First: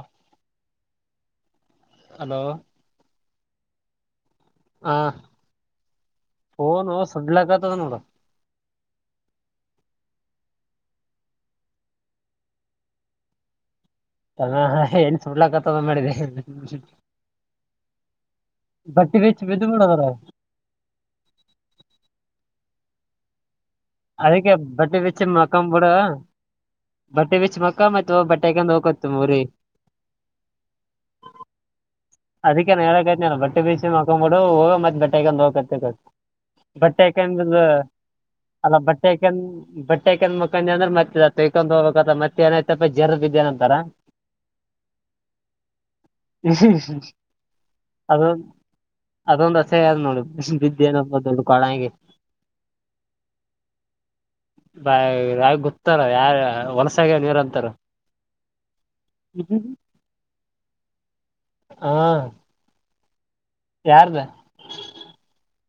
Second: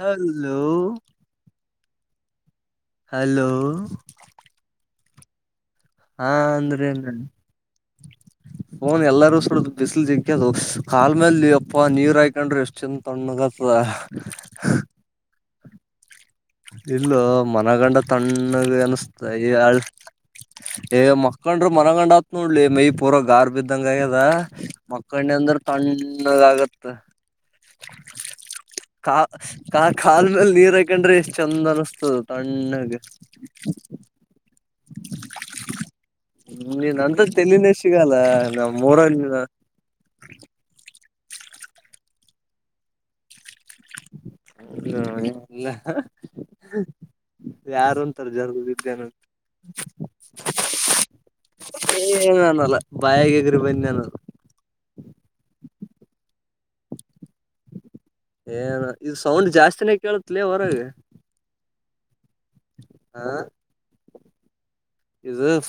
Hello hello hello ಹ ಹಾ phone ಸುಡ್ಲಕತದ ನೋಡ ನ್ ಎಲ್ಲಾರೂ ಸುಡ್ ಬಿಸಲು ಜಿಕ್ಕ್ಯದು ಕಾಲಲ್ ಮೇಲ್ ಅಪ್ಪ ನೀರ್ ಹಯಕೊಂಡ್ರೆ ಎಷ್ಟ್ ಚಂದ ತಣ್ಣಗತದ ತ ಏನ್ ಸುಡ್ಲಕ ತ ಮಾಡಿದೆ ಇಲ್ಲ ಮನಗಂಡ ತಣ್ಣಗೆ ಬಟ್ಟಿ ಬಿಚ್ಚಿ ಬಿದ್ದು ಅನಸ್ತಳ್ ಬಿಡದ್ರ ಮಕ್ಕಂಡ್ರ ಮನಗಂಡ್ ಆತ್ ನೋಡ್ಲಿ ಮೈ ಪೂರ ಗಾರ್ ಬಿದ್ದ ಇದಂಗ ಆಗ್ಯದ ಅದಕ್ಕೆ ಬಟ್ಟಿ ಬಿಚ್ಚಿ ಮಕ್ಕಣ್ಣ ಅಂದ್ರ ಮಕ್ಕಂಬ ಬಿಡ ತಂಡದ ಆಗತ್ ಬಟ್ಟೆ ಬಿಚ್ಚಿ ಮಕ್ಕ ಮತ್ ಬಟ್ಟೆ ಹಾಕೊಂಡ್ ಹೋಗಕತ್ ಕಾ ಊರಿ ಕಾ ಕಾಲ ಮೇಲೆ ನೀರ್ ಹಕೊಂಡ್ರಿ ಚಂದ ಅನಸ್ತದೆ ಅದಕ್ಕೆ ನಾ ತಣ್ಣಗೆ ಹೇಳಕೈತಿನಲ್ಲ ಬಟ್ಟೆ ಬಿಚ್ಚಿ ಮಕೊಂಬಿಡು ಹೋಗ ಮತ್ ಬಟ್ಟೆ ಹಾಕೊಂಡ್ ಹೋಗಕತ್ತ ನೀನ್ಂತ ತಲಿನ ಸಿಗಲ್ಲ ನ ಬಟ್ಟೆಕ ಬಟ್ಟೆಕನ್ ಮುಖಂದಿ ಅಂದ್ರೆ ಮತ್ತೆ ತಯ್ಕೊಂಡ ಹೋಗಬೇಕತ್ತ ಮತ್ತೆ ಏನಾಯ್ತಪ್ಪ ಜರ್ ಬಿದ್ದನ ಬರ ಅಲ್ಲ ಯಾರು ಒಂತಾರ ಜರುಗದಿದ್ದೇನೋ ಅದೊಂದ್ಸೆ ಅದು ನೋಡಿ ಬಿದ್ದ ಏನ ದೊಡ್ಡು ಕಳಗೆ ಏನ್ ಅನ್ನಲ್ಲ ಬಾಯಾಗ ಎಗ್ರಿ ಬಂದಿ ಅನ್ನಲ್ಲ ಬ ಯಾವ ಗೊತ್ತಾರ ಯಾರ ಹೊಲಸಾಗ ಏನು ಇದು ಸೌಂಡ್ ಜಾಸ್ತಿನೇ ಕೇಳತ್ಲ ಹೊರಗೆ ಹಾ ಹಾ ಯಾರದ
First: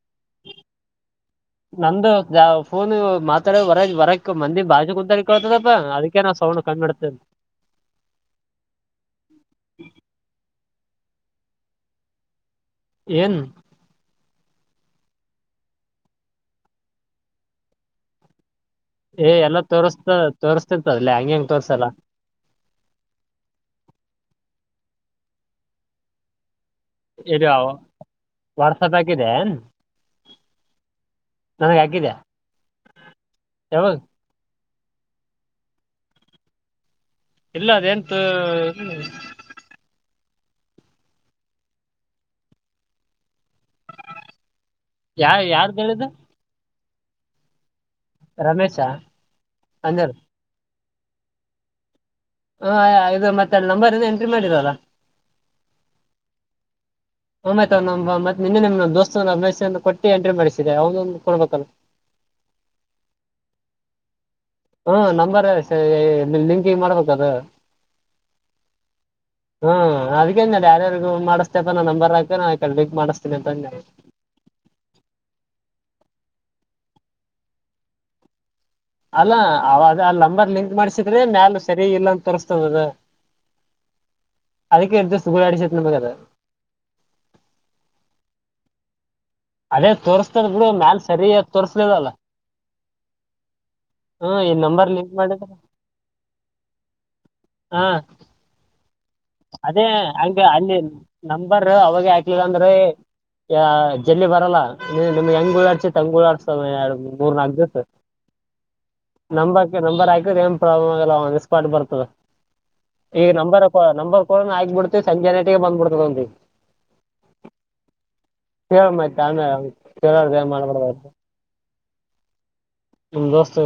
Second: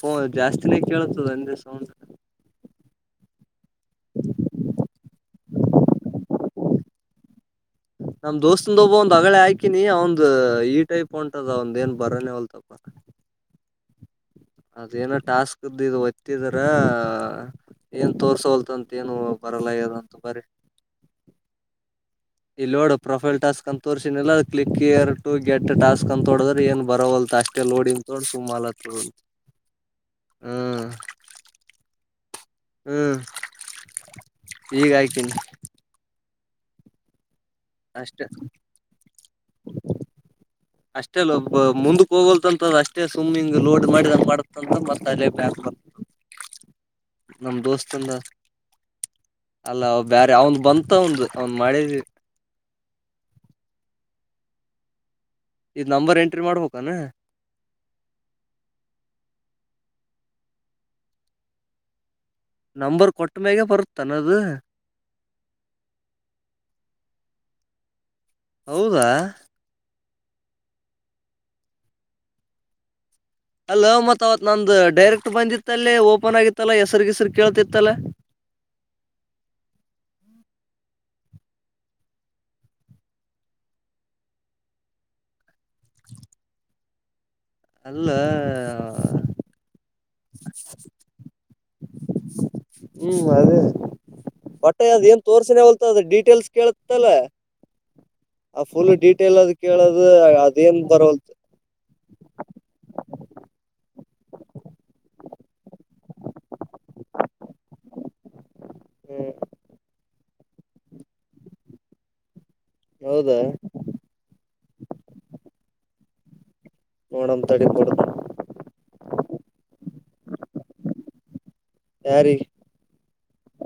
ಹಓ ಜಾಸ್ತಿನೇ ಕೇಳುತ್ತ ನಂದು ಯಾವ ಫೋನು ಮಾತ್ರ ರ ವರಕ್ ಮಂದಿ ಬಾಜ ಕುಂತಾರೆ ಕಳ್ತದಪ್ಪಾ ಅದಕ್ಕೆೇ ನಾವವು ಸೌಣ್ಣ ಕಂಡ್ತೇ ನಮ ದೋಸ್ತಂದ ಒಬ್ಬ ಒಂದ್ ಅಗಳೆ ಹಾಕಿನಿ ಅವಂದ ಈ ಟೈಪ್ಂದ ಒಂದ ನ್ ಬರೇ ಹೊಲ್ತಪ್ಪ ಏನ್ ಅದೇನೋ ಟಾಸ್ಕ್ಇ ಒತ್ತಿದರ ಏನ್ ತೋರ್ಸೋಲ್ ಏಎಲ್ಲಾ ತೋರ್ಸ್ತ ತೋರ್ಸ್ತಿತ್ತದಲ ಹಂಗ ಹೆಂಗ ತೋರ್ಸಲ್ಲ ಇಲ್ಲಿ ನೋಡು ಪ್ರೊಫೈಲ್ ಟಾಸ್ಕ್ ಅಂತ ತೋರ್ರಿಸನಿಲ್ಲ ಕ್ಲಿಕ್ ಕಿಯರ್ ಟ ಟ್ ಟಾಸ್ಕ್ ಅಂತ ತೋಂದ್ರೆ ಏನ್ ಬರೋವಲ್ತ ಇದು ಅಷ್ಟೇ ಲೋಡಿನ್ ತೊಂಡ ಸುಮಾಲ ತ ನನ್ಗೆ ಹಾಗಿದ್ಯಾ ಹ್ಮ್ ಈಗ ಆ್ತನಿ ಇಲ್ಲ ಅದ ಎಂತ ಅಷ್ಟೇ ಅಷ್ಟೇ ಅಲ್ಲಬ್ ಮುಂದಕ್ ಹೋಗೋಲ್ತಂತದ ಅಷ್ಟೇ ಸುಮ್ಮ್ ಲೋಡ್ ಮಾಡಿ ನ ಮಾಡಂತ ಮತ್ತ ಅಲ್ಲೇ ಯಾ ಬಕ್ ಬ ಯಾರ್ದು ಹೇಳಿದ್ದು ನಮ್ ದೋಸ್ತ್ ಂದ ರಮೇಶ ಅಲ್ಲ ಅಂದರು ಬ್ಯರೆ ಅವನ್ ಬಂತ ಅವನ್ ಅವ್ನ್ ಮಾಡಿದ ಹ ಇದು ಮತ್ತೆ ಅ ನಂಬರ್ ಇಂದ ಎಂಟ್ರಿ ಮಾಡಿರಲ್ಲ ಇ್ನಂಬರ್ ಎಂಟ್ರಿ ಮಾಡ್ಬೇಕಾನ ಆ್ತ ಅವ್ ಮತ್ ನಿನ್ನೆ ನಿಮ್ ದೋಸ್ತ ಅಭ್ಯಸ ಕೊಟ್ಟ ಎಂಟ್ರಿ ಮಾಡಿಸಿದೆ ಅವದೊಕೊಡ್ಬೇಕಲ್ಲ [inaudible] ನಂಬರ್ ಕೊಟ್ಟಗ ಬರುತ್ತನ್ನದು ಹ್ಮ ನಂಬರ್ ಲಿಂಕ್ ಮಾಡ್ಬೇಕದು ಹೌದಾ ಅದ್ನ್ ಯಾರ್ಯಾರ್ಗು ಮಾಡತಪ್ಪ ನಂಬರ್ ಆಗ್ತ ನಾ ಕಲ್ಕ್ ಮಾಡಿಸತ ಅಲ ಮತ್ ಅವತ್ ನಂದು ಡೈರೆಕ್ಟ್ ಬಂದಿತ್ತಲ್ಲೇ ಫೋನೆಗಿದ್ದನಲ್ಲಾ ಗೀಸರ್ ಕೇಳ್ತಿದ್ದನಲ್ಲ ಅಲ್ಲ ಅವಾಗ ಅ ನಂಬರ್ ಲಿಂಕ್ ಮಾಡ್ ಮ್ಯಾಲ ಸರಿ ಇಲ್ಲ ಅಂತ ತೋರಿಸಸ್ತದ ಅದ ಅದಕ್ಕೆ ಇರ್ ದ ಗ ಆಡಿಸತ್ನಗೆ ಅದ ಅಲ್ಲ ಅದೇ ತೋರಿಸತದ್ ಬಿಡು ಮ್ಯಾಲ ಸರಿ ತೋರ್ಸ್ಲದಲ್ಲ ಹ್ಮ್ ಅದೇ ಬಟ್ಟೆ ನಂಬರ್ ಅದ್ ಲಿಂಕ್ ಏನ್ ಮಾಡಿದ್ರ ತೋರ್ಸಿನ ಹೊಲ್ತ ಅದ ಡೀಟೇಲ್ಸ್ ಕೇಳತ್ತಲ್ಲ ಹಾ ಆ ಫುಲ್ ಡೀಟ್ ಅದೇ ಹ ಅಲ್ಲಿ ನಂಬರ್ ಅವಾಗ ಹಾಕ್ಲಿಲ್ಲಂದ್ರೆ ಎಲ್ಲಿ ಬರಲ್ಲ ನಿಮ್ಗೆ ಹೆಂಗ ತುಡ್ ಸಮಯ ಮೂರ್ ನಾಲ್ಕು ದಿವಸ ಹ್ಮ್ ನಂಬಕ ನಂಬರ್ ಏನ್ ಪ್ರಾಬ್ಲಮ್ ಆಗಲ್ಲ ಒ ಮಿಸ್ಪಾಟ್ ಬರ್ತದ ಈಗ ಹೌದಾ ನಂಬರ್ ಆಗಗ್ಬ ಬಿಡ್ತಿ ಸಂಜೆಟಿಗೆ ಬಂದಬ ಬಿಡ್ತದಿ ನೋಡಂತ ತಡಿ ಕೊಡ್ತ ಕ ಮಾಡ್ಬಡಬಾರು ಯಾರಿಗೆ ನಿಮ್ಮ ದೋಸ್ತ್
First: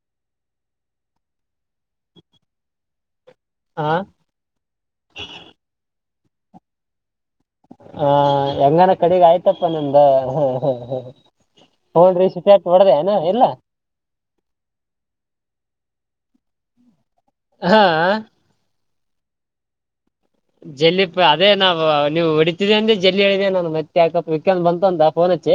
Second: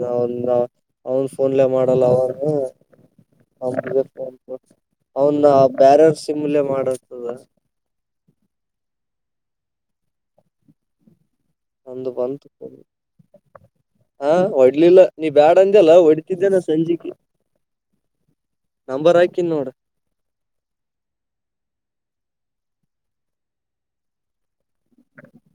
ನ್ ಅವನ್ ಫೋನ್ಲೆೇ ಮಾಡಲ್ಲ ಅವನು ಹಾ ಅವನ್ ಬ್ಯಾರರ್ ಸಿಮಲೆ ಮಾಡತದ ಹ ಹೆಂಗನ ಕಡೆಗ ಆಯ್ತಪ್ಪ ನಿಮ್ದ ಹ ಒಂದು ಬಂತು ಸ ಇಲ್ಲ ಹ ಒಡ್ಲಿಲ್ಲ ನೀ ಬ್ಯಾಡ ಅಂದ ಅಲ್ಲ ಒಡ್ ಇದ್ದನ ಸಂಜಿಕೆ ಹಾ ನಂಬರ್ ಹಾಕನ್ ನೋಡ ಜಲ್ಲಿ ಅದೇ ನಾವು ನೀವು ಹೊಡಿತಿದ ಅಂದೆ ಜಲ್ಲಿ ಹೇಳಿದೇ ನಾನು ಮತ್ತೆ ಯಾಕಪ್ಪ ಬಂತು ಅಂತ ಫೋನ್ ಹಚ್ಚಿ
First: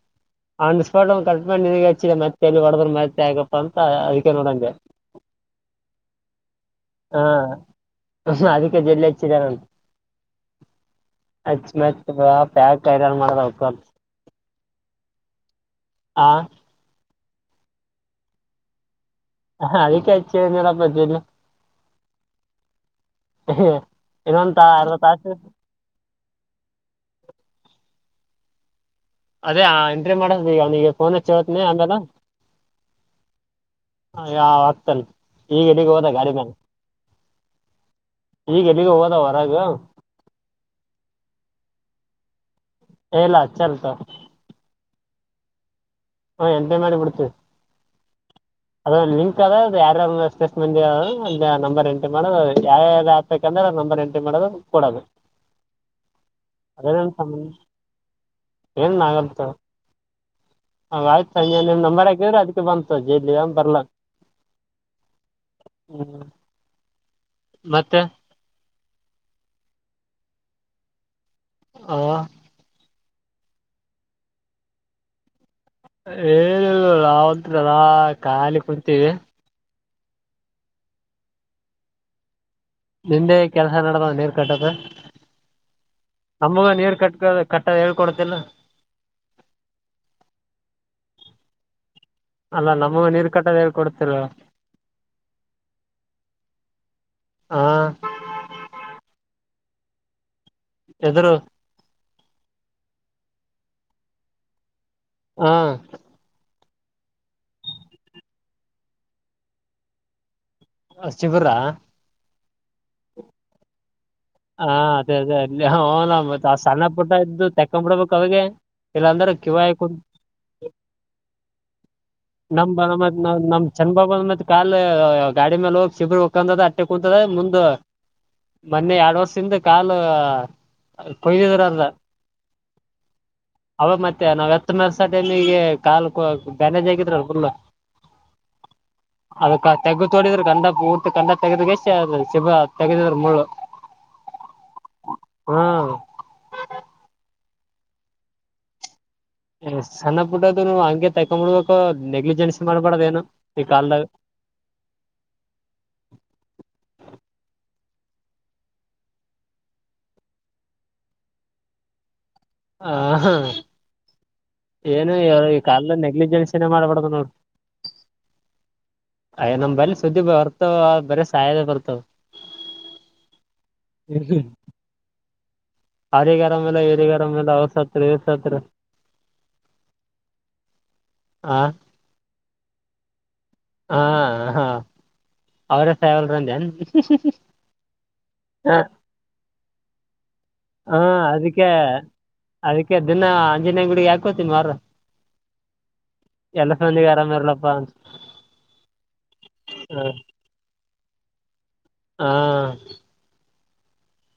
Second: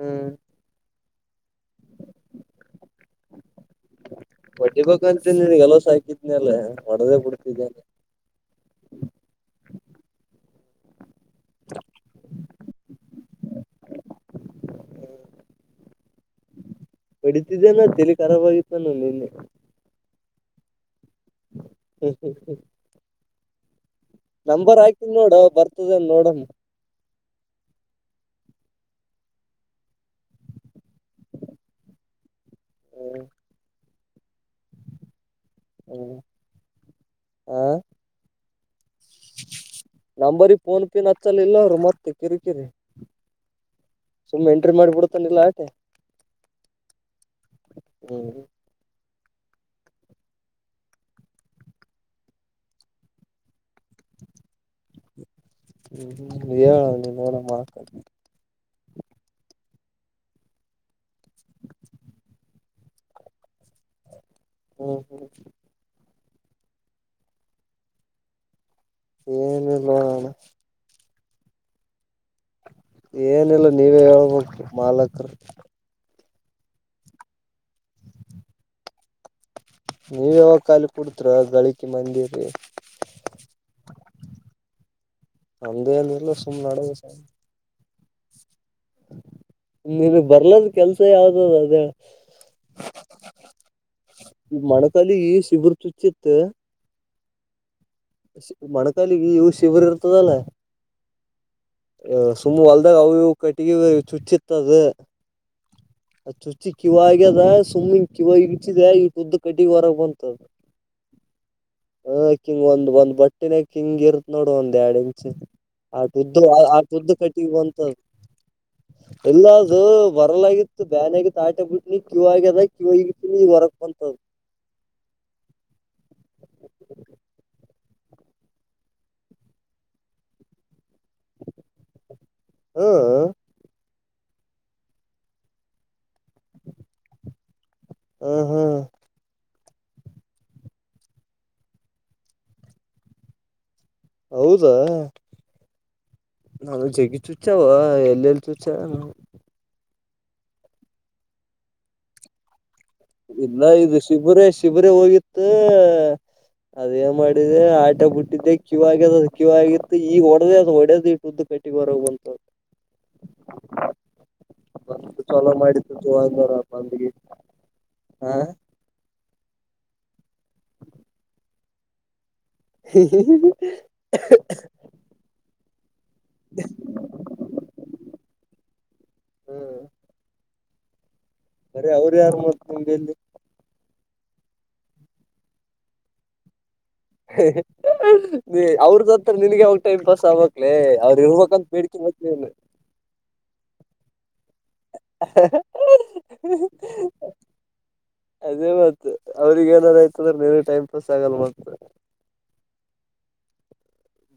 ಹ್ಮ್ ಆಪಟ್ ಗೆ ಹಚ್ಚಿದೆ ಮತ್ತೆಲ್ಲಿ ಒಡಬರ್ ಮತ್ತೆ ಆಗಪ್ಪ ಅಂತ ಅದಕ್ಕೆ ನೋಡಂೆ ಗೆಲ ಸಾಯಕಿನಲ್ಲ ಹಾ ಅದಕ್ಕೆ ಜಡ್ಲ್ಲ ಹೆಚ್ಚಿದಾರಟ ಅಚ್ ಮತ್ ಪ್ಯಾಕ್ಾರ ಮಾಡ ಹಾ ಪಡಿತಿದ್ದೇನ ತಲಿ ಖರಾಬ್ ಆಗಿತ್ತುಾನು ನಿನ್ನೆ ಹ ಅದಕ್ಕೆಾಯಚ್ಚೆ ಏನರ ಬದೇನೆ ಹ್ಮ್ ಹ್ಮ್ ಹ್ಮ ಹ್ಮ್ ನಂಬರ್ ಆಗ್ತನ ನೋಡ ಬರ್ತದ ಅ ನೋಡಮ್ಮ ಅದೇ ಎಂಟ್ರಿ ಮಾಡದ ಈಗ ಅವ್ನಿಗೆ ಫೋನ್ ಹಚ್ಚಿ ಹತ್ನಿ ಆಮೇಲೆ ಹ್ಮ ಯಾವ ಆಗ್ತಲ್ ಈಗ ಇಡಗ ಹೋದ ಹ್ಮ್ ಗಾಡಿ ಮೇಲೆ ಹ ನಂಬರಿ ಫೋನ್ ಪೇನ್ ಹಚ್ಚಲ್ಲ ಇಲ್ಲ ಅವರು ಮತ್ತೆ ಕಿರಿ ಕಿರಿ ಹೇಳಲ್ಲಾ ಚಲ್ತ ತಿಲ್ಲಾಟೆ ಹ ಎಂಟ್ರಿ ಮಾಡಿಬಿಡ್ತು ಹ್ಮ್ ಅದ ಯಾರ ಸ್ಟೇಸ್್ಮೆ ನಂಬರ್ ಎಂಟ್ರಿ ಮಾಡದು ಯಾವ ಆಬೇಕಂದ್ರೆ ನಂಬರ್ ಎಂಟ್ರಿ ಮಾಡದು ಕೊಡದು ಹ್ಮ್ ಹೇಳ ಅದೇನನ್ ನೀನೋಡ ಮಾತಾಡ ಏನನ್ಾಗತ್ ಹ ಆಯ್ತು ನೀನ್ ನಿಮ್ ನಂಬರ್ಾಕಿದ್ರೆ ಅದ್ ಬಂತು ಜಲ್ಲಿ ಬರ್ಲಾ ಹ್ಮ್ ಹ್ಮ್ ಹ್ಮ್ ಮತ್ತೆ ಏನಿಲ್ಲ ಅಣ್ಣ ಹಾ ಏನಿಲ್ಲ ನೀವೇ ಹೇಳ್ಬೇಕು ಮಾಲಕರು ಏನಿಲ್ಲ [unintelligible] ಖಾಲಿ ಕುಂತೀವಿ ನೀವ್ ಯಾವಾಗ ಖಾಲಿ ಕುಡ್ತರ ಗಳಿಕೆ ಮಂದಿರಿ ನೆನ್ನೆ ಕೆಲಸ ನಡ್ದ ನೀರ್ ಕಟ್ಟತ್ತ ನಮ್ದೇನಿಲ್ಲ ಸುಮ್ ನಮಗ ನಡದ ನೀರ್ ಕಟ್ಕ ಕಟ್ಟ ಹೇಳ್ಕೊಡತಿಲ್ಲ ನೀನ್ ಬರ್ಲದ ಕೆಲ್ಸ ಯಾವ್ದು ಅದೇ ಅಲ್ಲ ನಮಗ ನೀರ್ ಕಟ್ಟದ ಹೇಳ್ಕೊಡ್ತಿಲ್ಲ ಈ ಮೊಣಕಾಲ ಶಿಬುರು ಚುಚ್ಚಿತ್ತು ಹಾ ಮೊಣಕಾಲಿಗೆ ಇವು ಶಿವರ ಇರ್ತದಲ್ಲ ಎದುರು ಸುಮ್ಮ್ ಹೊಲ್ದಾಗ ಅವು ಕಟ್ಟಿಗೆ ಚುಚ್ಚಿತ್ತದ ಹಾ ಅ ಚುಚಿ ಕಿವ ಆಗ್ಯದ ಸುಮ್ಮಿನ್ ಕಿವ ಇತಿದೆ ಈ ಉದ್ದ ಕಟ್ಟಿಗೆ ಹೊರಗ ಬಂತದ ಹಾ ಶಿವರ [unintelligible] ಹಾ ಎರಡ್ ಅದೇ ಇಂಚ್ ಅದೇ ಆಟುದ್ದು ಆ ಸಣ್ಣ ಪುಟ್ಟ ಆಟುದ್ದು ಇದ್ದು ಕಟ್ಟಿಗಿ ತೆಕ್ಕೊಂಡ್ ಬಂತದ ಬಿಡ್ಬೇಕು ಅವಿಗೆ ಇಲ್ಲ ಅಂದಾರೆ ಅದು [unintelligible] [unintelligible] ಬರಲಾಗಿತ್ತು ಬ್ಯಾನ್ ಆಗಿತ್ತು ಆಟೆ ಬಿಟ್ನಿ ಕ್ಯೂ ಆಗ್ಯದ ಕ್ಯೂ ಆಗಿತ್ತೀನಿ ಈಗ ನಮ್ ಹೊರಕ್ ಚಂದ ಬಂತದ ಬಾಂದ ಮತ್ ಕಾಲ್ ಗಾಡಿ ಮೇಲೆ ಹೋಗ್ ಶಿಬರು ಉಕ್ಕಂದದ ಅಟ್ಟೆ ಕುತದ ಮುಂದ್ ಮೊನ್ನೆ ಎರಡು ವರ್ಷದಿಂದ ಕಾಲ್ [unintelligible] ಹಾ ಅವ ಮತ್ತೆ [unintelligible] ಬ್ಯಾನೇಜ್ ಆಗಿದ್ರಲ್ಲ ಹ ಹಾ [inaudible] ಅದಕ್ಕ [unintelligible] ಹೌದಾ ಹಾ ನಾನು ಜಗಿ ಚುಚ್ಚಾವ ಎಲ್ಲೆಲ್ಲಿ ಚುಚ್ಚ ಸಣ್ಣ ಪುಟ್ಟದುವು ಹಂಗೆ ತೆಕೊಂದ್ಬಿಡ್ಬೇಕು ನೆಗ್ಲಿಜೆನ್ಸ್ ಮಾಡ್ಬಾರ್ದ್ ಏನು ಇಲ್ಲ ಈ ಇದು ಕಾಲ್ದಾಗ ಶಿಬರೇ ಶಿಬರೇ ಹೋಗಿತ್ತು ಅದೇನ್ ಮಾಡಿದೆ ಬಿಟ್ಟಿದ್ದೆ ಕೀವು ಆಗ್ಯದ ಅದು ಕೀವು ಆಗಿತ್ತು ಈಗ ಹೊಡೆದೆ ಅದು ಹೊಡೆದ್ ಇಷ್ಟುದ್ದ ಕಟ್ಟಿಗೇ ಹೊರಗೆ ಬಂತ ಹಾ ಹಾ ಮ ಚಲೋ ಮಾಡತ್ತುಂದಾರ ನೆಗ್ಲಿಜೆನ್ಸಿನೇ ಬಂದಗೆ ಮಾಡ್ಬಾರ್ದು [inaudible] ಹಾ ಅಯ್ಯೋ ನಮ್ ಬಲ್ಲಿ ಸುದ್ದಿ ಬರ್ತವ ಬರೆ ಸಾಯೋದೆ ಬರ್ತವ [unintelligible] ಅವ್ರಿಗೆ ಅರಾಮಿಲ್ಲ ಇವ್ರಿಗೆ ಅರಾಮಿಲ್ಲ ಅವ್ರು ಸತ್ರು ಇವ್ರು ಸತ್ರು ಆ ಬರೇ ಅವ್ರು ಯಾರು [unintelligible] ಹಾ ಹಾ ಅವ್ರ [unintelligible] ಅವ್ರು ಸತ್ರೆ ನೀನು ಅವಾಗ ಟೈಮ್ ಪಾಸ್ ಆಗ್ಬಕ್ಲೇ ಹಾ ಅವ್ರ ಇರ್ಬಕ್ಂತ ಅದಕ್ಕೆ ಬೇಡ್ಕಿಬೇಕು ನೀನು [unintelligible] [unintelligible] ಎಲ್ಲ ಮಂದಿಗೆ ಆರಾಮ [unintelligible] ಇರಲಪ್ಪ ಅಂತ ಅದೇ ಮತ್ ಅವ್ರಗೇ ಏನಾರು ಆಯ್ತದ್ರೆ ನಿಂಗೆ ಟೈಮ್ [unintelligible] ಹಾ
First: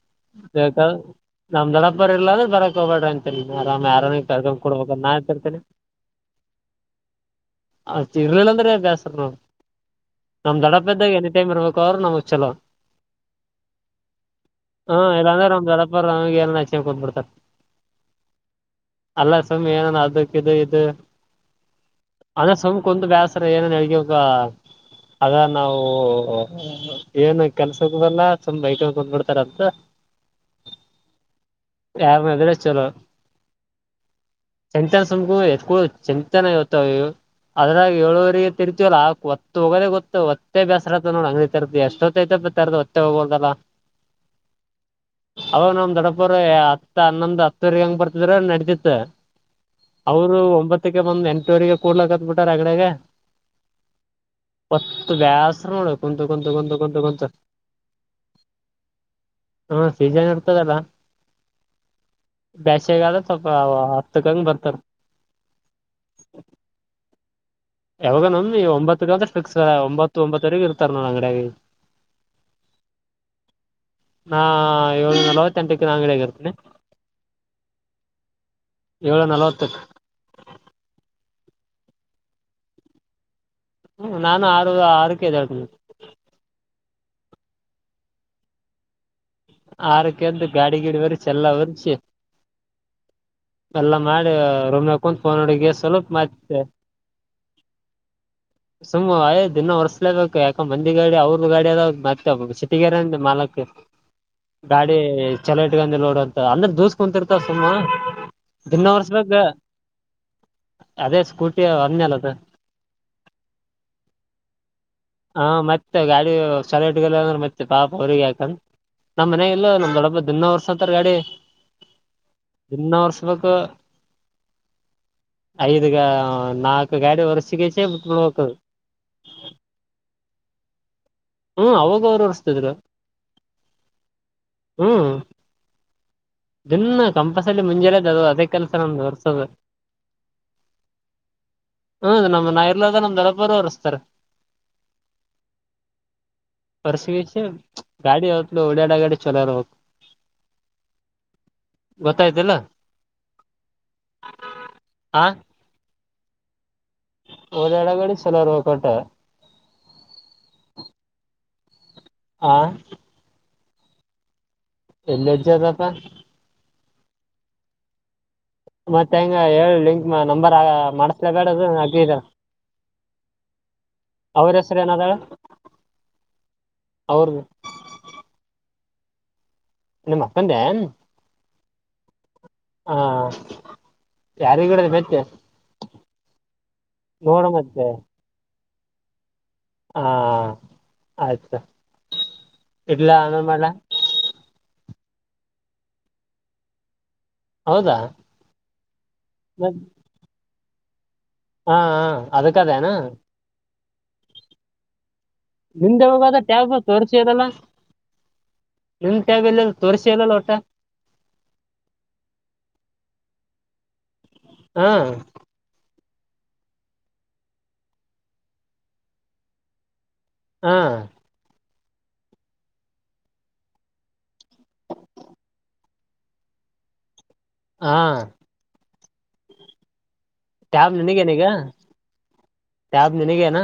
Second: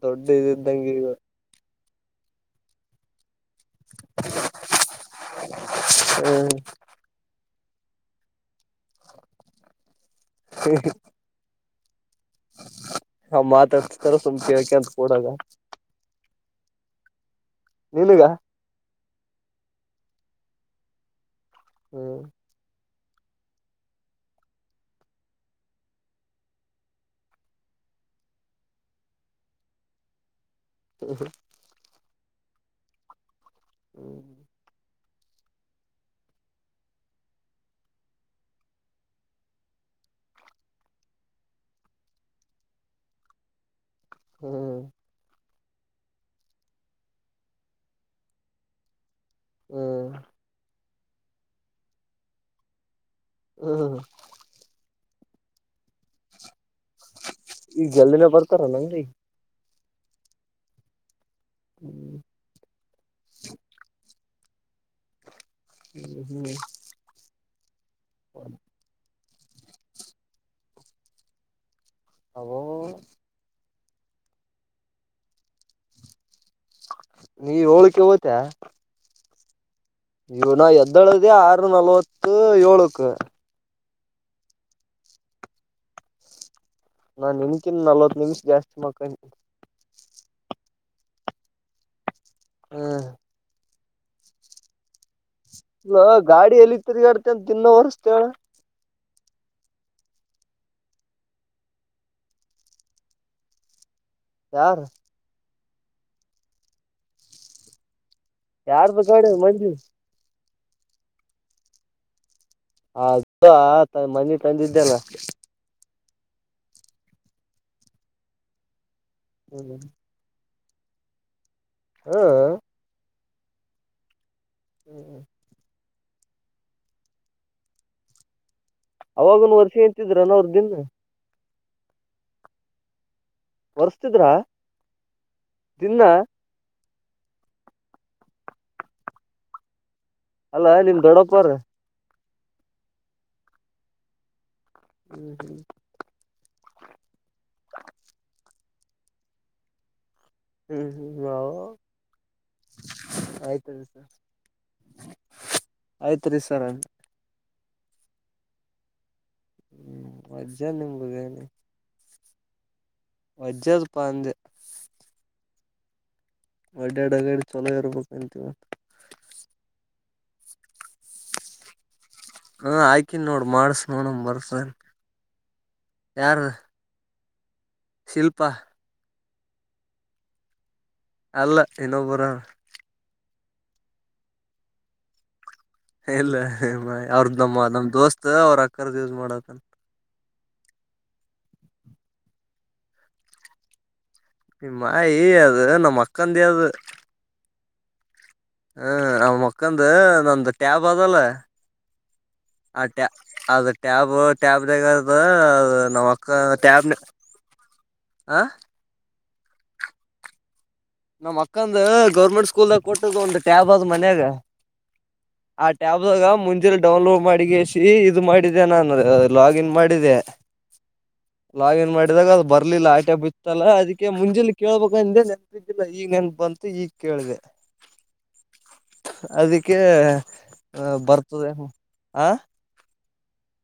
ದೊಡ್ಡ ಇದಿದ್ದಂಗ ಈಗ [unintelligible] ನಮ್ಮ ದೊಡ್ಡಪ್ಪವರು ಇಲ್ಲಾದ್ರೆ ಬರೋಕ್ಕೆ ಹೋಗ್ಬಿಡಿ ಆರಾಮ ಆರಾಮ ಕರ್ಕೊಂಡ್ ಕುಡುವ ನಾತಿ ಇರ್ತೇನೆ ಅವ್ರು ಇರ್ಲಿಲ್ಲ ಅಂದ್ರೆ ಬೇಸರ ನೋಡು ನಮ್ಮ್ ದೊಡ್ಡಪ್ಪ ಇದಾಗ ಎನಿ ಟೈಮ್ ಇರ್ಬೇಕು ಅವ್ರು ನಮ್ಮ್ ಅವ್ರು ಮಾತಾಡ್ತಿರ್ತಾರೆ ಸುಮ್ನೆ ಕೇಳ್ಕೊಂತಾ [unintelligible] ನಿನಗ ಅಲ್ಲ ಸುಮ್ಮಿ ಏನ ಅದಕ್ಕ ಇದು ಇದು ಹ್ಮ್ ಅ ಸುಮ್ಮ ಕುಂದು ಬೇಸರ ಏನನ್ ಅಗವಗ ಅದ ನಾವು ಏನು ಕೆಲ್ಸದಲ್ಲ ತುಂಬ ಐಟ ಬಂದ್ಬಿಡ್ತಾರಂತ ಹ್ಮ ಹಾ ಯಾರ [unintelligible] ಮದರ ಚಲೋ ಹ್ಮ್ ಚಿಂತನ್ ಸುಮ್ು ಎತ್ಕ ಚಿಂತನ ಇತ್ತಾವವು ಅದ್ರಾಗ ಹೇಳಳುವವರಿಗೆ ತಿರ್ತತಿವಲ್ಲ ಆಕ್ ಒ ಹೋಗದೇ ಗೊತ್ತು ಹೊತ್ತೇ ಬೇಸರಾತ ನೋಡ ಅಂಗಡಿ ತರ್ತತಿವಿ ಎಷ್ಟೊತ್ತೈ್ತ ತ ಹೊತ್ತೆ ಹೋಗಬೋದಲ್ಲಾ ಹ್ಮ್ ಅವಾಗ ನಮ್ ದೊಡಪ್ಪರ್ ಹತ್ತ ಹನ್ನೊಂದ್ ಹತ್ತವರೆಗ ಹಂಗ ಬರ್ತಿದ್ರ ನಡತಿತ್ ಹ್ಮ್ ಅವರು ಒಂಬತ್ತಕ್ಕೆ ಬಂದ್ ಎಂಟುವರಿಗೆ ಕೂಡ್ಲಕತ್ ಬಿಟಾರ ಅಗ್ಡೆಾಗ ಹ್ಮ್ ಹ್ಮ ಹ ಬ್ಯಾಸಸ್ ನೋಡ ಕುಂತ ಕುಂತಂತಂತ ಈಗ ಎಲ್ಲ್ಲಿಿನ ಬರ್ತಾರ ನಂಗಗೆ ಹಾ ಸೀಜನ್ ಇರ್ತದಲ್ಲ ಹ್ಮ್ ಬೇಷಗಾದ ಆದ್ರೆ ಸ್ವಲ್ಪ ಹತ್ತಕ್ಕಂಗ ಬರ್ತಾರ ಹ್ಮ್ ಹ್ಮ್ ಯಾವಾಗ ನಮ ಒಂಬತ್ತ ಅಂದ್ರೆ ಫಿಕ್ಸ್ ಒಂಬತ್ತು ಒಂಬತ್ತರೆಗ ಇರ್ತಾರೆ ನೋ ಅಂಗಡಾಗಿ ಅಬೋ ನಾ ಏಳ ನಲವತ್ತೆಂಟಕ್ಕೆ ನಾಡಿಯಗಿರ್ತೇನನೆ ನೀ ಹೋಳಕ್ಕೆ ಓತ [unintelligible] [unintelligible] ನಲವತ್ತ ಇವ ನ ಎದ್ದಳದ ಆರು ನಲ್ವತ್ತು ಏಳುಕ್ ಹ್ಮ ನಾನು ಆರು ಆರುಕ್ಕೆದ ಹೇಳ್ತನ ನಾನ್ ನಿನ್ಕಿಿಂದ ನಲ್ವತ್ತು ನಿಮಿಷ ಜಾಸ್ತಿ ಮಕಳ ಆರಕ್ಕೆ ಅಂತ ಗಾಡಿ ಗಿಡಿ ಬರ್ಸ ಎಲ್ಲ ವರ್ಸಿ ಹ್ಮ್ ಎಲ್ಲಾ ಮಾಡಿ ರೊಮ್ಯಾ ಕು [unintelligible] ಗೆ ಇಲ್ಲ ಸ್ವಲ್ಪ ಗಾಡಿ ಮಾತೆ ಎಲ್ಲಿ ತಿರ್ಗಾಡ್ತಿ ಅಂತ ತಿನ್ನ ವರ್ಸ್ತ ಹೇಳ ಅಯ್ ದಿನ ಹೊರ್ಸ್ಲೇಬೇಕು ಯಾಕ ಮಂದಿ ಗಾಡಿ ಅವ್ರದ ಗಾಡಿ ಅದಾವ ಮತ್ತೆ ಸಿಿಟಗರೆ ಮಾಲಕ್ ಯಾರ ಗಾಡಿ ಚಲಟ್ಗಂದ ನೋಡ್ ಅಂತ ಅಂದ್ರ ದೂಸ್ ಕುಂತಿರ್ತಾವ ಸುಮ್ಮ ದಿನ ಯಾರಪಿ ಗಡೆ ಒರ್ಸ್ಬೇಕ ಮಂಜು ಅದೇ ಸ್ಕೂಟಿ ಒಂದಲದು ಆದ್ದ್ ಆ ಮನೆಿ ತಂದಿದ್ದೆಲ್ಲ ಹ ಮತ್ತೆ ಗಾಡಿ ಚಲೋಟ್ಲ್ಲ ಅಂದ್ರೆ ಮತ್ತೆ ಪಾಪ ಅವ್ರಿಗೆ ಯಾಕಂದ ನಮ್ಮ ಮನ ಇಲ್ಲ ಹ್ಮ್ ನಮ್ಮ ದೊಡ್ಡಪ್ಪಬ ದಿನವರ್ ಂತರ್ ಗಾಡಿ ಹಾ ದಿನ ವರ್ಸ್ಬೇಕು ಹ್ಮ್್ಮ ಐದುಗ ನಾಕ ಗಾಡಿ ವರ್ಸೆಗಚಿಳ [unintelligible] ಒಕ್ಕರು ಅವಾಗನ್ ವರ್ಷೆ ಎಂತಿದ್ರನ ಅವ್ರ ದನ್ ಹ್ಮ ಅವಾಗ ಅವರು ಹೊರ್ಸ್ತದ್ರ ವರ್ಸ್ತಿದ್ರ ದಿನ ಇನ್ನು ಕಂಪಸಲ್ಲಿ ಮುಂಜಾನೆ ಅದು ಅದೇ ಕೆಲ್ಸ ನಮ ಹೊರ್ಸೋದು ಅಲ್ಲಾ ನಿಮ್ ಗಡಪ್ಪ್ರ ಹ್ಮದ್ ನಾವೆಲ್ಲಾರ್ದಾಗ ನಮ್ಮ ದೊಡ್ಡಪ್ಪ ಅವರು ಹೊರ್ಸ್ತಾರೆ ಹ್ಮ್ ಹ್ಮ್ ಪರ್ಸಿವಿಸಿ ಗಾಡಿ ಅವತಲು ಉಡಾಡ ಗಾಡಿ ಚಲರ ಹ ಹ್ಮ್ ಹ್ಮ್ ಗೊತ್ತಾಯ್ತಿಲ್ಲ ಆಯ್ತ್ರಿ ಹ ಆಯ್ತ್ ರೀ ಸರ್ [unintelligible] ಹ್ಮ್ ವಜ್ಜಾ ನಿಮಗ ಏನೆ ಹಾ ವಜದಪಾ ಅಂದೆ ಎಲ್ಲಿವಜ ಅದಪ್ಪಾ ಅಡ್ಡಡ್ಡಗಡಿ ಚೊಲೋ ಇರಬೇಕುಂತೀವ ಮತ್ತ ಹೆಂಗ ಹೇಳಿ ಲಿಂಕ್ ನಂಬರ್ ಆ ಮಾಡಸ್ಲೇ ಬೇಡ ಅದು ಅ ಇದಾರ ಹಾ ಆಕನ್ ನೋಡ್ ಮಾಡಸ ನೋಡಮ ಅವ್ರ ಬರ್ದನ್ ಹೆಸರು ಏನದಾಳ ಯಾರ ಅವರದ ಶಿಲ್ಪಾ ನಮ್ಮ ಅಪ್ಪಂದೆ ಅಲ್ಲ ಇನ್ನೊಬ್ಬರ ಯಾರಿಗ [unintelligible] ಇಲ್ಲಮ್ ಅವ್ರದ್ ನಮ್ಮ ನಮ್ ದೋಸ್ತ್ ಅವ್ರ ಅಕ್ಕರ್ದ ಯೂಸ್ ಮಾಡತ್ತನ್ ಹಾ ಆತ್ ಇಟ್ಲಾ ಆ ಮೇಲೆ ಮಾಡ್ಲಾ ಮಾಯ ಅದು ನಮ್ಮ ಅಕ್ಕಾಂದೇ ಅದ ಹೌದಾ ಹ್ಮ ನಮ್ಮ್ ಕ್ಕಂದ ನಮ್ದ ಟ್ಯಾಬ್ ಅದಲ್ಲ ಹಾ ಆ ಅದಕ್ಕದೇನ್ ಟ್ಯಾ ಅದ ಟ್ಯಾಬ್ ಟ್ಯಾಬ್ ದಾಗ ನಿಂದೆ ನಮ್ಮ್ ಅಕ್ಕ ಹೋಗದ ಟ್ಯಾಬ್ ತೋರ್ಸಿದಲ್ಲ ಹ ಟ ತೋರಿಸಿಲ್ಲ ಒಟ್ಟ ನಮ್ಮ್ ಅಕ್ಕಂದ ಗೌರ್ಮೆಂಟ್ ಸ್ಕೂಲ್ ದಾಗ ಕೊಟ್ಟದ ಒಂದು ಟ್ಯಾಬ್ ಮನೆಯಾಗ ಹಾ ಆ ಟ್ಯಾಬ್ ಗ ಮುಂಜೆಲ್ ಡೌನ್ಲೋಡ್ ಮಾಡಿಗೆಸಿ ಇದು ಮಾಡಿದೆ ನಾನು ಲಾಗಿನ್ ಮಾಡಿದೆ ಹಾ ಲಾಗಿನ್ ಮಾಡಿದಾಗ ಅದು ಬರ್ಲಿಲ್ಲ ಆಟೆ ಬಿತ್ತಲ್ಲ ಅದಕ್ಕೆ ಮುಂಜೆಲಿ ಕೇಳ್ಬೇಕ ಅಂದೇ ಲ್ಲ ಈಗ ನೆನಪು ಬಂತು ಈಗ ಕೇಳಿದೆ. ಹಾ ಅದಕ್ಕೆ ಟ್ಯಾಬ್ ನಿನಗೇನೀಗ ಬರ್ತದೆ ಆ ಟ್ಯಾಬ್ ನಿನಗನ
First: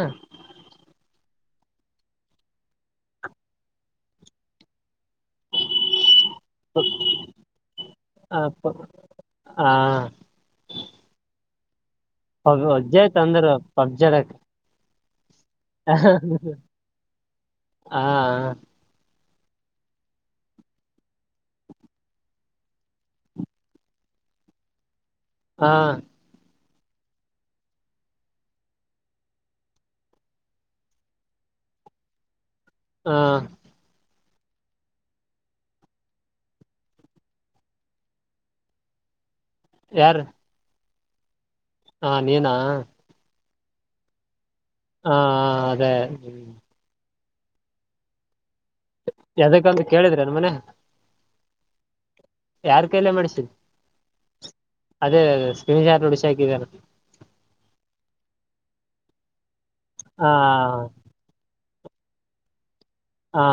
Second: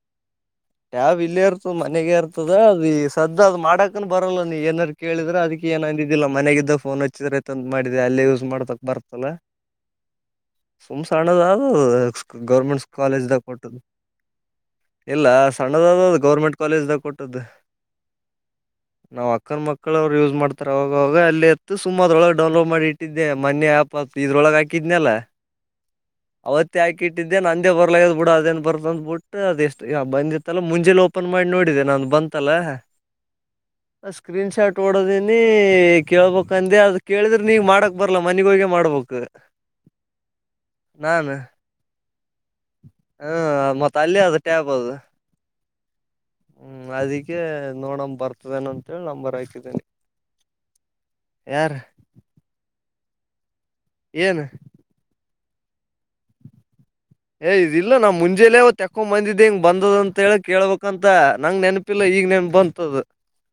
ಯ ಟ್ಯಾಬ್ ಇಲ್ಲೇ ಇರ್ತದ ಮನೆಗೆ ಇರ್ತದ ಅದು ಈ ಸದ್ದ ಅದ ಮಾಡಾಕನ್ ಬರಲ್ಲ ನೀ ಏನಾರ ಕೇಳಿದ್ರೆ ಅದಕ್ಕೆ ಏನ್ ಅಂದಿದ್ದಿಲ್ಲ ಮನೆಗಿದ್ದ ಫೋನ್ ಹಚ್ಚಿದ್ರೆ ತಂದ ಮಾಡಿದೆ ಅಲ್ಲೇ ಯೂಸ್ ಮಾಡದಕ್ ಬರ್ತಲ್ಲ ಹಾ ಸುಮ್ ಸಣ್ಣದ ಅದು ಗೌರ್ಮೆಂಟ್ ಅಜ್ಜೆ ಕಾಲೇಜ್ದಾಗ ತಂದ್ರ ಕೊಟ್ಟುದು. ಪಬ್ಜಡಕ್ ಇಲ್ಲ ಹಾ ಸಣ್ಣದಾದ ಗೌರ್ಮೆಂಟ್ ಕಾಲೇಜ್ದಾಗ ಕೊಟ್ಟದ್ದು ಹಾ ನಾವ ಅಕ್ಕ ಮಕ್ಕಳ ಅವ್ರು ಯೂಸ್ ಮಾಡ್ತಾರ ಅವಾಗವಾಗ ಅಲ್ಲಿ ಇತ್ತು ಸುಮ ಅದೊಳಗೆ ಡೌನ್ಲೋಡ್ ಮಾಡಿ ಇಟ್ಟಿದ್ದೆ ಮೋನೆ ಆಪ್ ಇದ್ರೊಳಗೆ ಲಗಾ ಕಿದ್ದನ್ನೆಲ್ಲ ಹಾ ಅವತ್ತ ಹಾಕಿಟ್ಟಿದ್ದೆ ನಂದೇ ಬರ್ಲ್ ಬಿಡ ಅದೇನ್ ಬರ್ತ ಅ ಬಿಟ್ಟು ಅದೆ ಎಷ್ಟ ಬಂದಿತ್ತಲ್ಲ ಮುಂಜೆಲಿ ಓಪನ್ ಮಾಡ್ ನೋಡಿದೆ ನ ಬಂತಲ್ಲ ಸ್ಕ್ರೀನ್ ಶಾಟ್ ಹೋಡದನಿ ಕೇಳ್ಬಬೇಕ್ಂದೆ ಅದು ಕೇಳಿದ್ರೆ ನೀಗ್ ಮಾಡಕ್ ಬರ್ಲ ಮನಿಗೆ ಹೋಗಿ ಮಾಡ್ಬೇಕ ಯಾರಿ ನಾನ ಹಾ ನೀನಾ ಮತ್ತ ಅಲ್ಲಿ ಅದ ಟ್ಯಾಪ್ ಅದು ಹಾ ಅದೇ ಹ್ಮ ಅದಕ್ಕೆ ನೋಡಂಬ ಬರ್ತ ಯದಕ್ಕಂತ ಕೇಳಿದ್ರೆನ್ ಮನ್ಯಾಗ ಯಾರ ಯಾರ್ ಕೈಲೆ ಮಾಡ್ಸಿ ಏನ್ ಅದೇ ಅದೇ [unintelligible] ಬಿಸಾಕಿದಲ. ಏ ಇದ್ ಇಲ್ಲಾ ನಾ ಮುಂಜೆಲ್ಲೇ ಅವತ್ ತೆಕೊಂಬಂದಿದೆ ಹಿಂಗ್ ಬಂದದ ಅಂತ ಹಾ ಹೇಳಕ್ ಕೇಳ್ಬಕು ಅಂತ ನಂಗ್ ನೆನ್. ಇಲ್ಲ ಇಗ್ ನಾನೂಪ್ ಬಂತದು. ಹಾ.